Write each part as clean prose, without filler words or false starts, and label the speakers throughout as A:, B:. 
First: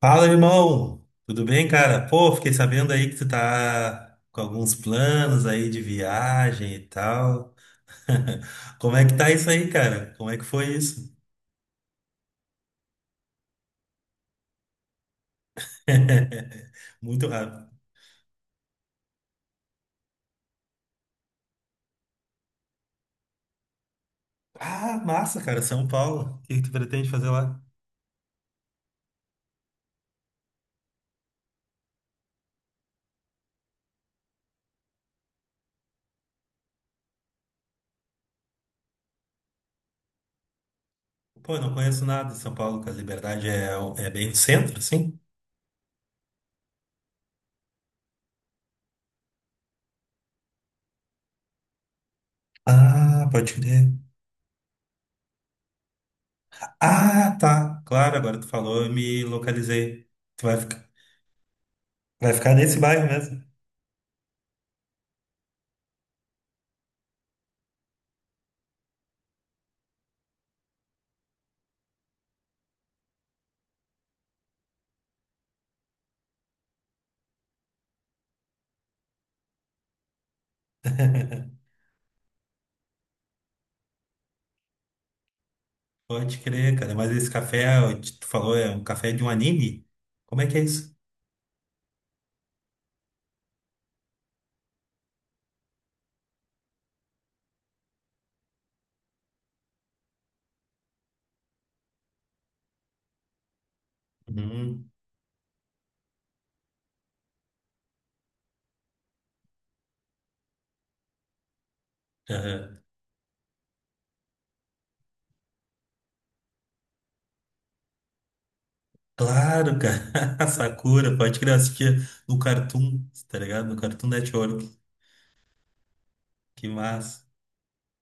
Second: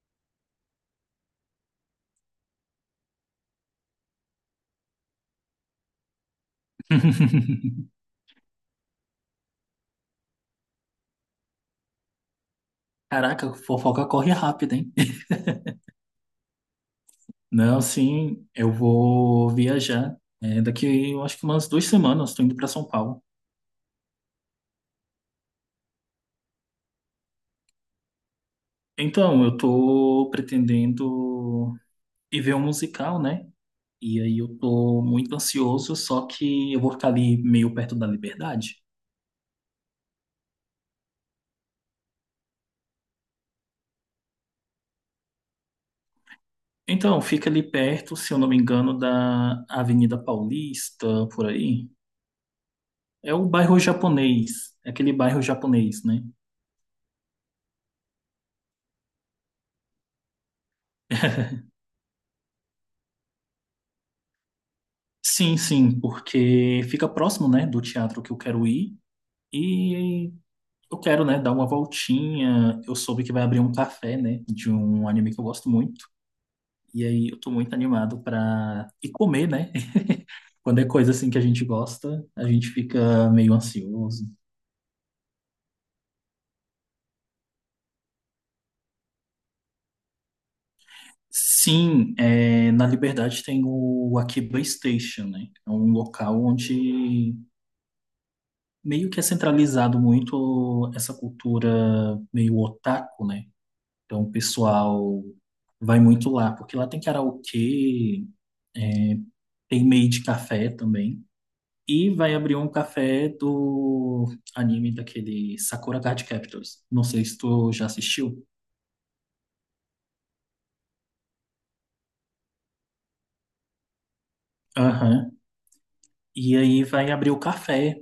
A: Fala, irmão! Tudo bem, cara? Pô, fiquei sabendo aí que tu tá com alguns planos aí de viagem e tal. Como é que tá isso aí, cara? Como é que foi isso?
B: Caraca, fofoca corre rápido, hein?
A: Muito rápido.
B: Não, sim, eu vou viajar. Daqui, eu acho que umas 2 semanas, estou indo para São Paulo.
A: Ah, massa, cara, São Paulo. O que que tu pretende fazer lá?
B: Então, eu tô pretendendo ir ver um musical, né? E aí eu tô muito ansioso, só que eu vou ficar ali meio perto da Liberdade.
A: Pô, eu não conheço nada de São Paulo, que a Liberdade é, é bem no centro, sim?
B: Então, fica ali perto, se eu não me engano, da Avenida Paulista, por aí.
A: Ah,
B: É o
A: pode
B: bairro
A: crer.
B: japonês, é aquele bairro japonês, né?
A: Ah, tá. Claro, agora tu falou, eu me localizei. Tu vai ficar nesse bairro mesmo?
B: Sim, sim, porque fica próximo, né, do teatro que eu quero ir e eu quero, né, dar uma voltinha. Eu soube que vai abrir um café, né, de um anime que eu gosto muito. E aí eu tô muito animado pra ir comer, né? Quando é coisa assim que a gente gosta, a gente fica meio ansioso.
A: Pode crer, cara. Mas esse café, ó, que tu falou, é um café de um anime? Como é que é isso?
B: Sim, na Liberdade tem o Akiba Station, né? É um local onde meio que é centralizado muito essa cultura meio otaku, né? Então, o
A: Uhum.
B: pessoal vai muito lá, porque lá tem karaokê, tem meio de café também. E vai abrir um
A: Aham.
B: café do anime daquele Sakura Card Captors. Não sei se tu já assistiu.
A: Claro, cara. Sakura, pode crer, eu assistia no Cartoon, tá ligado? No Cartoon Network.
B: Aham. E
A: Que
B: aí vai
A: massa.
B: abrir o café.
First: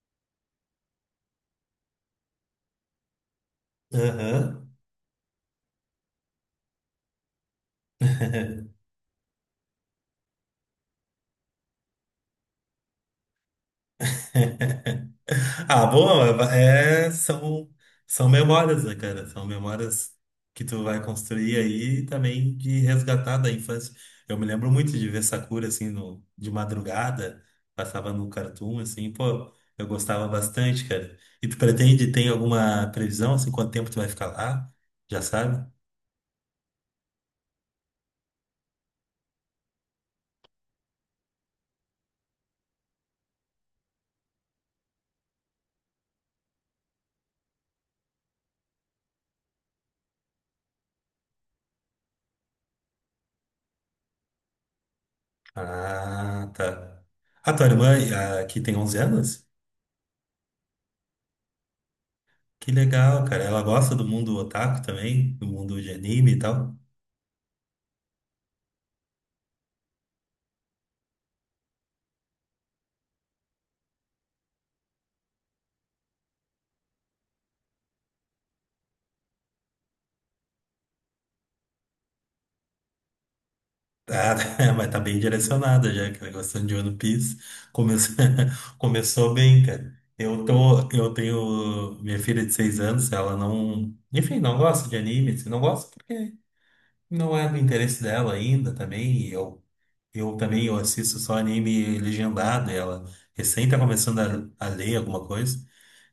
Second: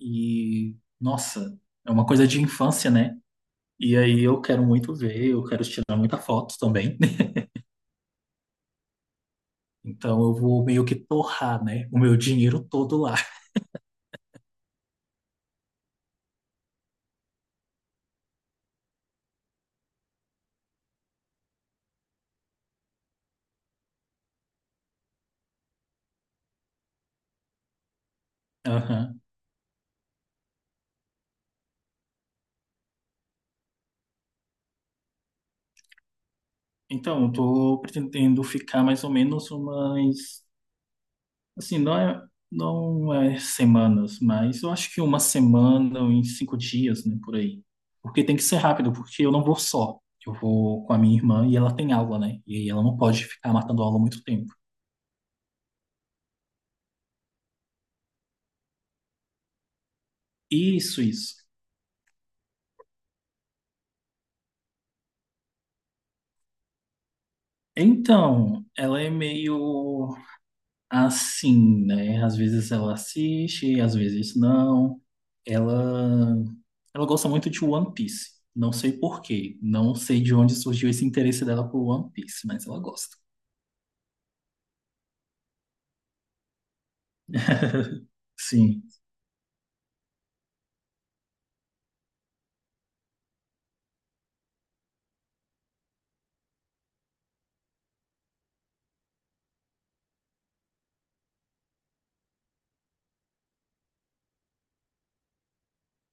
B: E, nossa, é uma coisa de infância, né? E aí eu quero
A: Aham.
B: muito ver, eu quero tirar muita foto também. Então eu vou meio que torrar, né? O meu dinheiro todo lá.
A: Ah, bom, é, são, são memórias, né, cara? São memórias que tu vai construir aí e também de resgatar da infância. Eu me lembro muito de ver Sakura, assim, no, de madrugada, passava no Cartoon, assim,
B: Aham.
A: pô, eu gostava bastante, cara. E tu pretende, tem alguma previsão, assim, quanto tempo tu vai ficar lá? Já sabe?
B: Então, estou pretendendo ficar mais ou menos umas, assim, não é, não é semanas, mas eu acho que uma semana ou em 5 dias, né, por aí. Porque tem que ser rápido, porque eu não vou só. Eu vou com a minha irmã e ela tem aula, né? E ela não pode ficar matando aula muito tempo.
A: Ah, tá. A tua irmã, ah, que tem 11 anos?
B: Isso, isso.
A: Que legal, cara. Ela gosta do mundo otaku também, do mundo de anime e tal.
B: Então, ela é meio assim, né? Às vezes ela assiste, às vezes não. Ela, ela gosta muito de One Piece. Não sei por quê. Não sei de onde surgiu esse interesse dela por One Piece, mas ela gosta.
A: Tá, mas tá bem direcionada já, aquela questão de One Piece. Começou,
B: Sim.
A: começou bem, cara. Eu tenho minha filha de seis anos, ela não, enfim, não gosta de anime, assim, não gosta porque não é do interesse dela ainda também. E eu também eu assisto só anime legendado, e ela recém tá começando a ler alguma coisa.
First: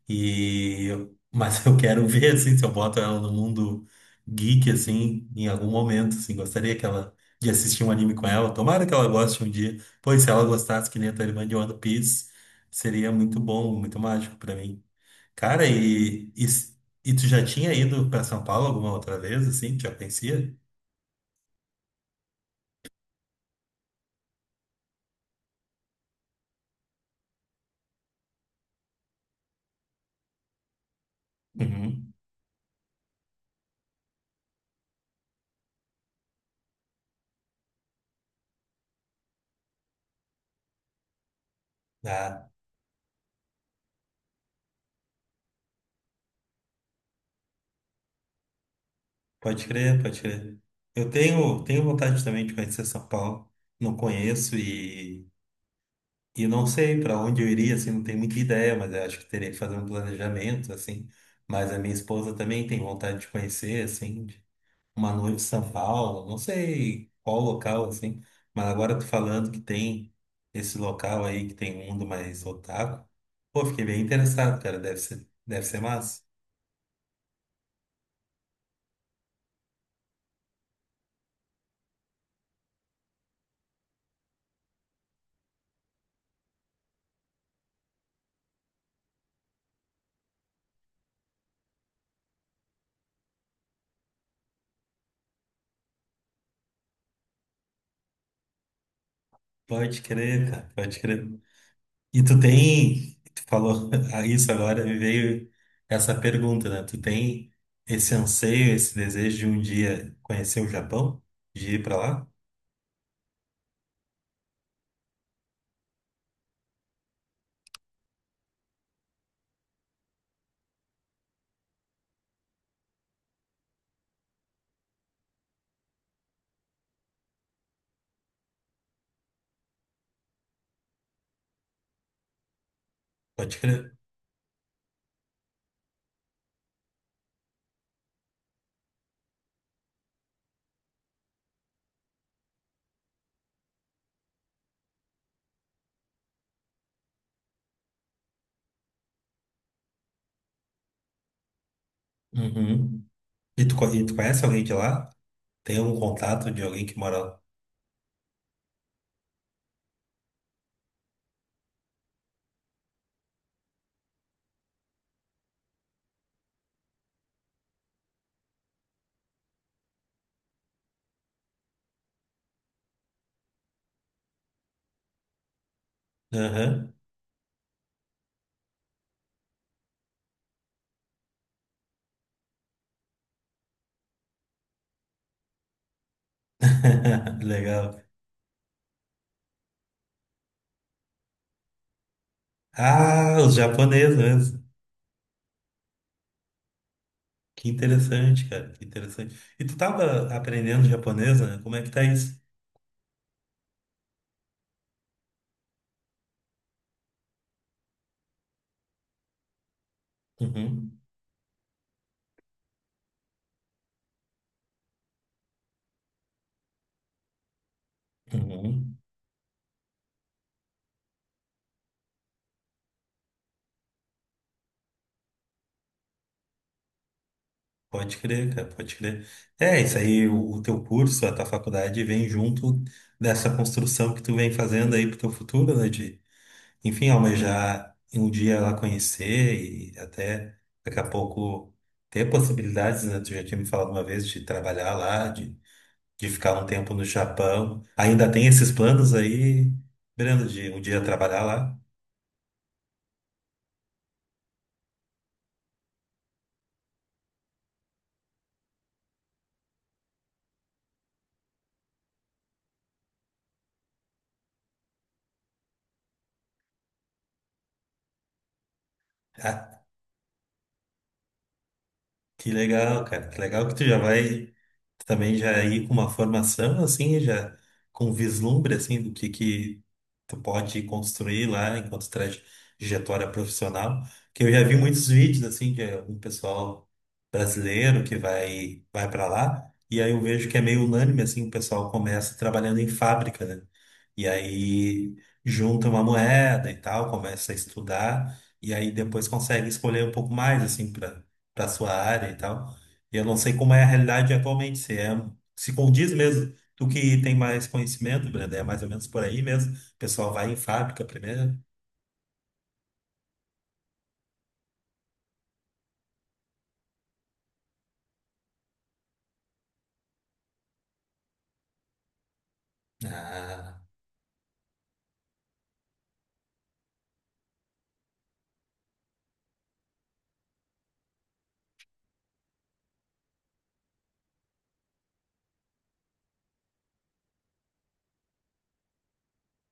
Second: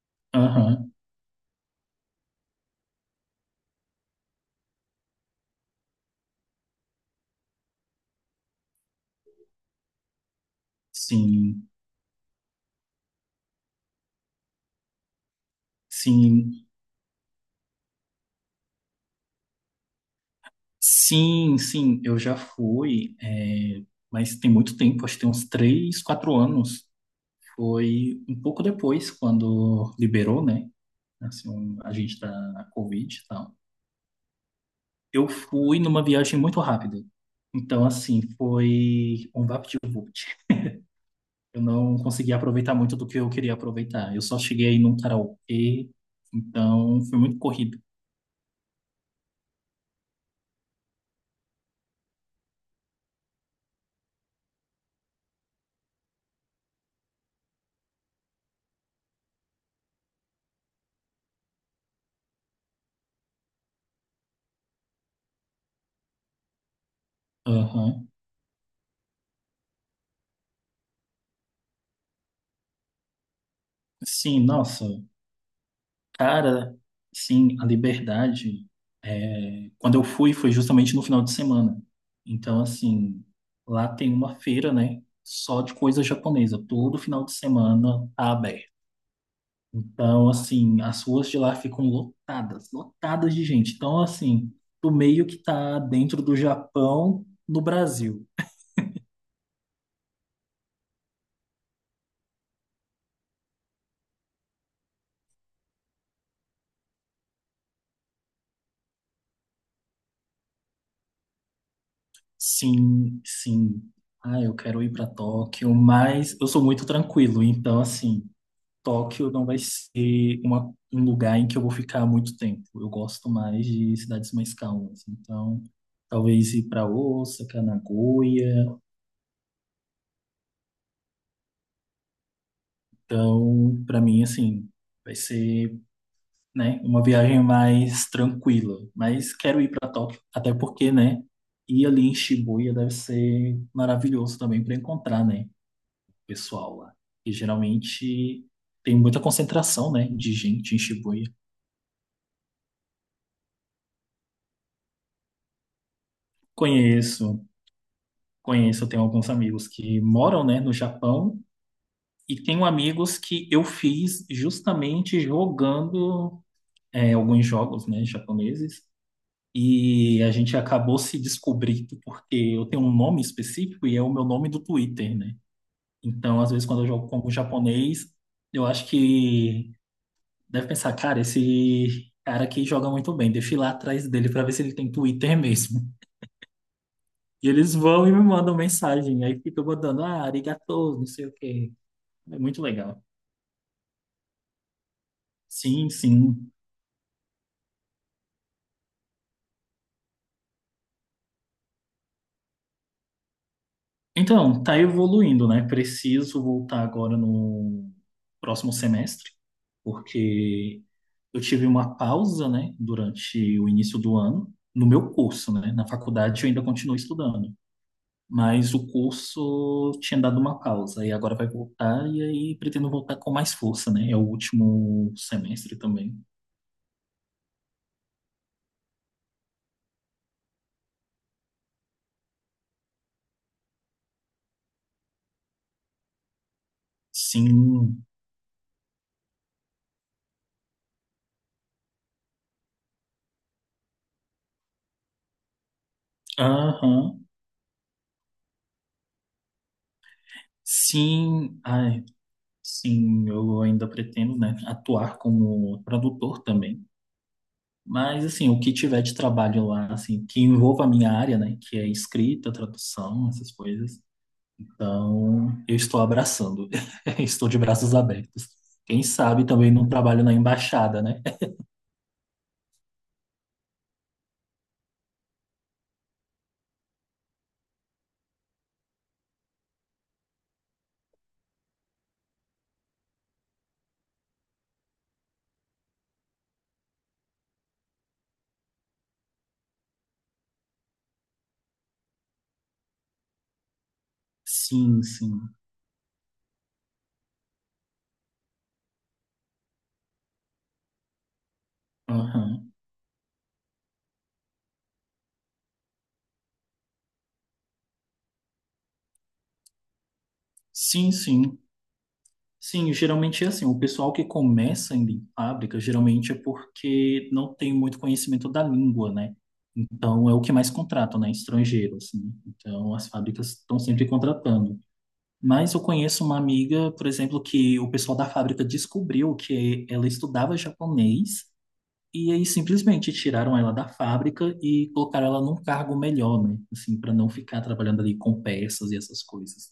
A: E
B: Aham.
A: mas eu quero ver assim se eu boto ela no mundo geek assim em algum momento, assim, gostaria que ela de assistir um anime com ela. Tomara que ela goste um dia. Pois se ela gostasse que nem a tua irmã de
B: Sim.
A: One Piece, seria muito bom, muito mágico pra mim. Cara, e, e
B: Sim.
A: e tu já tinha ido pra São Paulo alguma outra vez assim? Tu já conhecia?
B: Sim, sim. Eu já fui, mas tem muito tempo, acho que tem uns 3, 4 anos. Foi um pouco depois, quando liberou, né? Assim, a
A: Uhum.
B: gente tá na Covid e tal. Eu fui numa viagem muito rápida. Então, assim, foi um vapt-vupt. Eu não consegui
A: Ah,
B: aproveitar muito do que eu queria aproveitar. Eu só cheguei aí num karaokê, então foi muito corrido.
A: pode crer, pode crer. Eu tenho vontade também de conhecer São Paulo. Não conheço e não sei para onde eu iria, assim, não tenho muita ideia, mas eu acho que teria que fazer um planejamento, assim. Mas a minha esposa também tem vontade de conhecer, assim, de- uma noiva de São Paulo, não sei qual local,
B: Aham.
A: assim. Mas agora tu falando que tem esse local aí, que tem um mundo mais otaku, pô, fiquei bem
B: Sim,
A: interessado, cara,
B: nossa.
A: deve ser massa.
B: Cara, sim, a Liberdade. Quando eu fui, foi justamente no final de semana. Então, assim, lá tem uma feira, né? Só de coisa japonesa. Todo final de semana tá aberto. Então, assim, as ruas de lá ficam lotadas, lotadas de gente. Então, assim, tu meio que tá dentro do Japão no Brasil.
A: Pode crer, cara, pode crer. E tu tem, tu falou a isso agora, me veio essa pergunta, né? Tu tem esse anseio, esse desejo de um dia conhecer o Japão, de ir pra lá?
B: Sim, sim. Ah, eu quero ir para Tóquio, mas eu sou muito tranquilo. Então, assim, Tóquio não vai ser um lugar em que eu vou ficar muito tempo. Eu gosto mais de cidades mais calmas. Então, talvez ir para Osaka, Nagoya.
A: Pode
B: Então,
A: crer.
B: para mim, assim, vai ser, né? Uma viagem mais tranquila. Mas quero ir para Tóquio, até porque, né? Ir ali em Shibuya deve ser maravilhoso também para encontrar, né, o pessoal lá. E geralmente tem muita concentração, né, de gente em Shibuya.
A: Uhum. E tu, e tu conhece alguém de lá? Tem algum contato de alguém que mora lá?
B: Conheço, conheço. Tenho alguns amigos que moram, né, no Japão. E tenho amigos que eu fiz justamente jogando alguns jogos, né, japoneses. E a gente acabou se descobrindo porque eu tenho um nome específico e é o meu nome do Twitter, né? Então, às vezes, quando eu
A: Aham.
B: jogo com algum japonês, eu acho que deve pensar, cara, esse cara aqui joga muito bem, deixa eu ir lá atrás dele pra ver se ele tem Twitter mesmo. E eles
A: Legal.
B: vão e me mandam mensagem, aí fica mandando, ah, arigatou, não sei o quê. É muito legal.
A: Ah, os japoneses mesmo.
B: Sim, sim.
A: Que interessante, cara, que interessante. E tu tava aprendendo japonês, né? Como é que tá isso?
B: Então, tá evoluindo, né? Preciso voltar agora no próximo semestre, porque
A: Uhum.
B: eu tive uma pausa, né, durante o início do ano, no meu curso, né? Na faculdade eu ainda continuo estudando, mas o
A: Uhum.
B: curso tinha dado uma pausa e agora vai voltar e aí pretendo voltar com mais força, né? É o último semestre também.
A: Pode crer, cara, pode crer. É, isso aí, o teu curso, a tua faculdade vem junto dessa construção que tu vem fazendo aí pro teu futuro, né? De, enfim, almejar
B: Sim,
A: um dia lá conhecer e até daqui a pouco ter possibilidades, né? Tu já tinha me falado uma vez de trabalhar lá, de ficar um tempo
B: aham.
A: no Japão. Ainda tem esses planos aí, Breno, de um dia trabalhar
B: Sim,
A: lá?
B: ai, sim, eu ainda pretendo, né, atuar como tradutor também. Mas, assim, o que tiver de trabalho lá, assim, que envolva a minha área, né, que é escrita, tradução, essas coisas, então eu estou abraçando, estou de braços abertos. Quem sabe também
A: Ah,
B: não trabalho na embaixada, né?
A: que legal, cara. Que legal que tu já vai também já ir com uma formação assim, já com um vislumbre assim do que tu pode construir lá enquanto trajetória profissional. Que eu já vi muitos vídeos assim de um pessoal brasileiro que vai para lá e aí eu vejo que é meio unânime assim, o pessoal começa trabalhando em fábrica, né? E
B: Sim,
A: aí
B: sim.
A: junta uma moeda e tal, começa a estudar e aí depois consegue escolher um pouco mais assim para sua área e
B: Aham.
A: tal. E eu não sei como é a realidade atualmente, se é, se condiz mesmo, tu que tem mais conhecimento, Brenda, é mais ou menos por aí mesmo. O pessoal vai em fábrica
B: Sim,
A: primeiro.
B: sim. Sim, geralmente é assim, o pessoal que começa ainda em fábrica, geralmente é porque não tem muito conhecimento da língua, né? Então, é o que mais contratam, né? Estrangeiros, assim. Então, as fábricas estão
A: Ah,
B: sempre contratando. Mas eu conheço uma amiga, por exemplo, que o pessoal da fábrica descobriu que ela estudava japonês e aí simplesmente tiraram ela da fábrica e colocaram ela num cargo melhor, né? Assim, para não ficar trabalhando ali com peças e essas coisas.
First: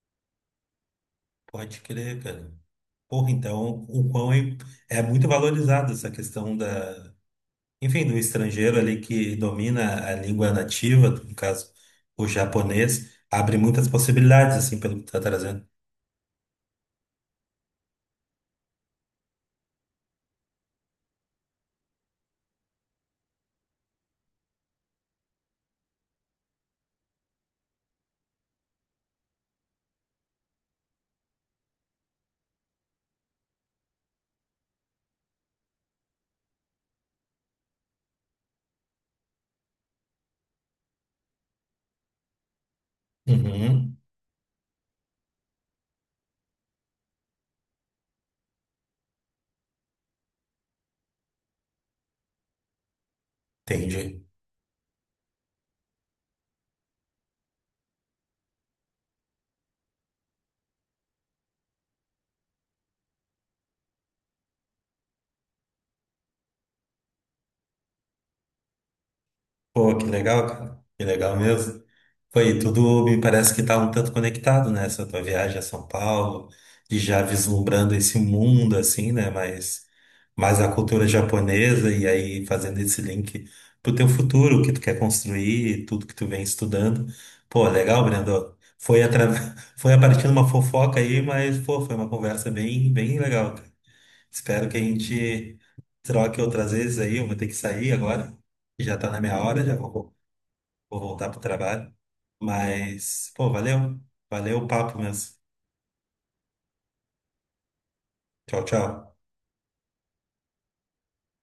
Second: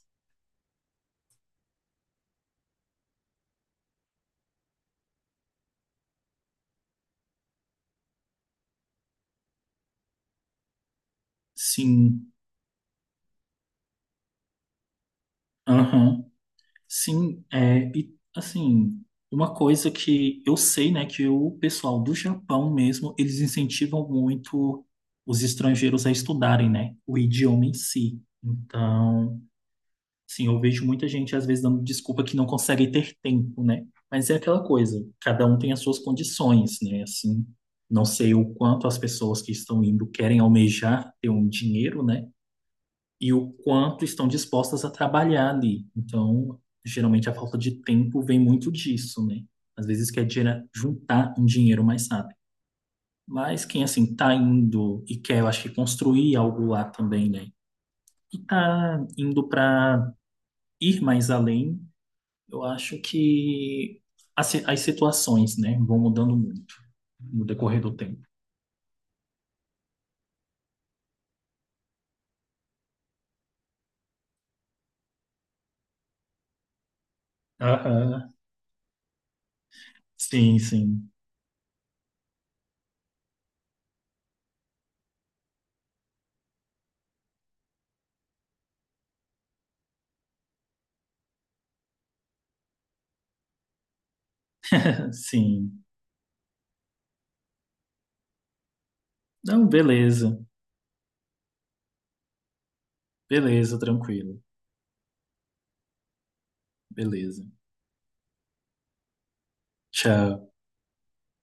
A: pode crer, cara. Porra, então o quão é, é muito valorizado essa questão da, enfim, do estrangeiro ali que domina a língua nativa, no caso, o
B: Sim,
A: japonês, abre muitas possibilidades, assim, pelo que tu tá trazendo.
B: aham. Sim, e assim, uma coisa que eu sei, né, que o pessoal do Japão mesmo, eles incentivam muito os estrangeiros a estudarem, né, o idioma em si. Então, sim, eu vejo muita gente às vezes dando desculpa que não consegue ter tempo, né? Mas é aquela coisa, cada um tem as suas condições, né? Assim, não sei o quanto as pessoas que estão indo querem almejar ter um dinheiro, né? E o
A: Uhum,
B: quanto estão dispostas a trabalhar ali. Então, geralmente a falta de tempo vem muito disso, né? Às vezes quer juntar um dinheiro mais rápido. Mas quem assim
A: entendi.
B: tá indo e quer, eu acho que construir algo lá também, né? E tá indo para ir mais além. Eu acho que as situações, né, vão mudando muito no decorrer do tempo.
A: Pô, que legal, cara. Que legal mesmo. Foi, tudo me parece que tá um tanto conectado, né? Essa tua viagem a São Paulo, e já vislumbrando esse
B: Aham.
A: mundo, assim, né?
B: Sim,
A: Mas a cultura
B: sim,
A: japonesa, e aí fazendo esse link pro teu futuro, o que tu quer construir, tudo que tu vem estudando. Pô, legal, Brendo. Foi, foi a partir de uma fofoca aí, mas, pô, foi uma conversa bem, bem legal, cara. Espero que a gente
B: sim.
A: troque outras vezes aí. Eu vou ter que sair agora, que já tá na minha hora,
B: Não,
A: já vou,
B: beleza.
A: vou voltar pro trabalho. Mas, pô,
B: Beleza,
A: valeu.
B: tranquilo.
A: Valeu o papo mesmo.
B: Beleza.
A: Tchau, tchau.
B: Tchau.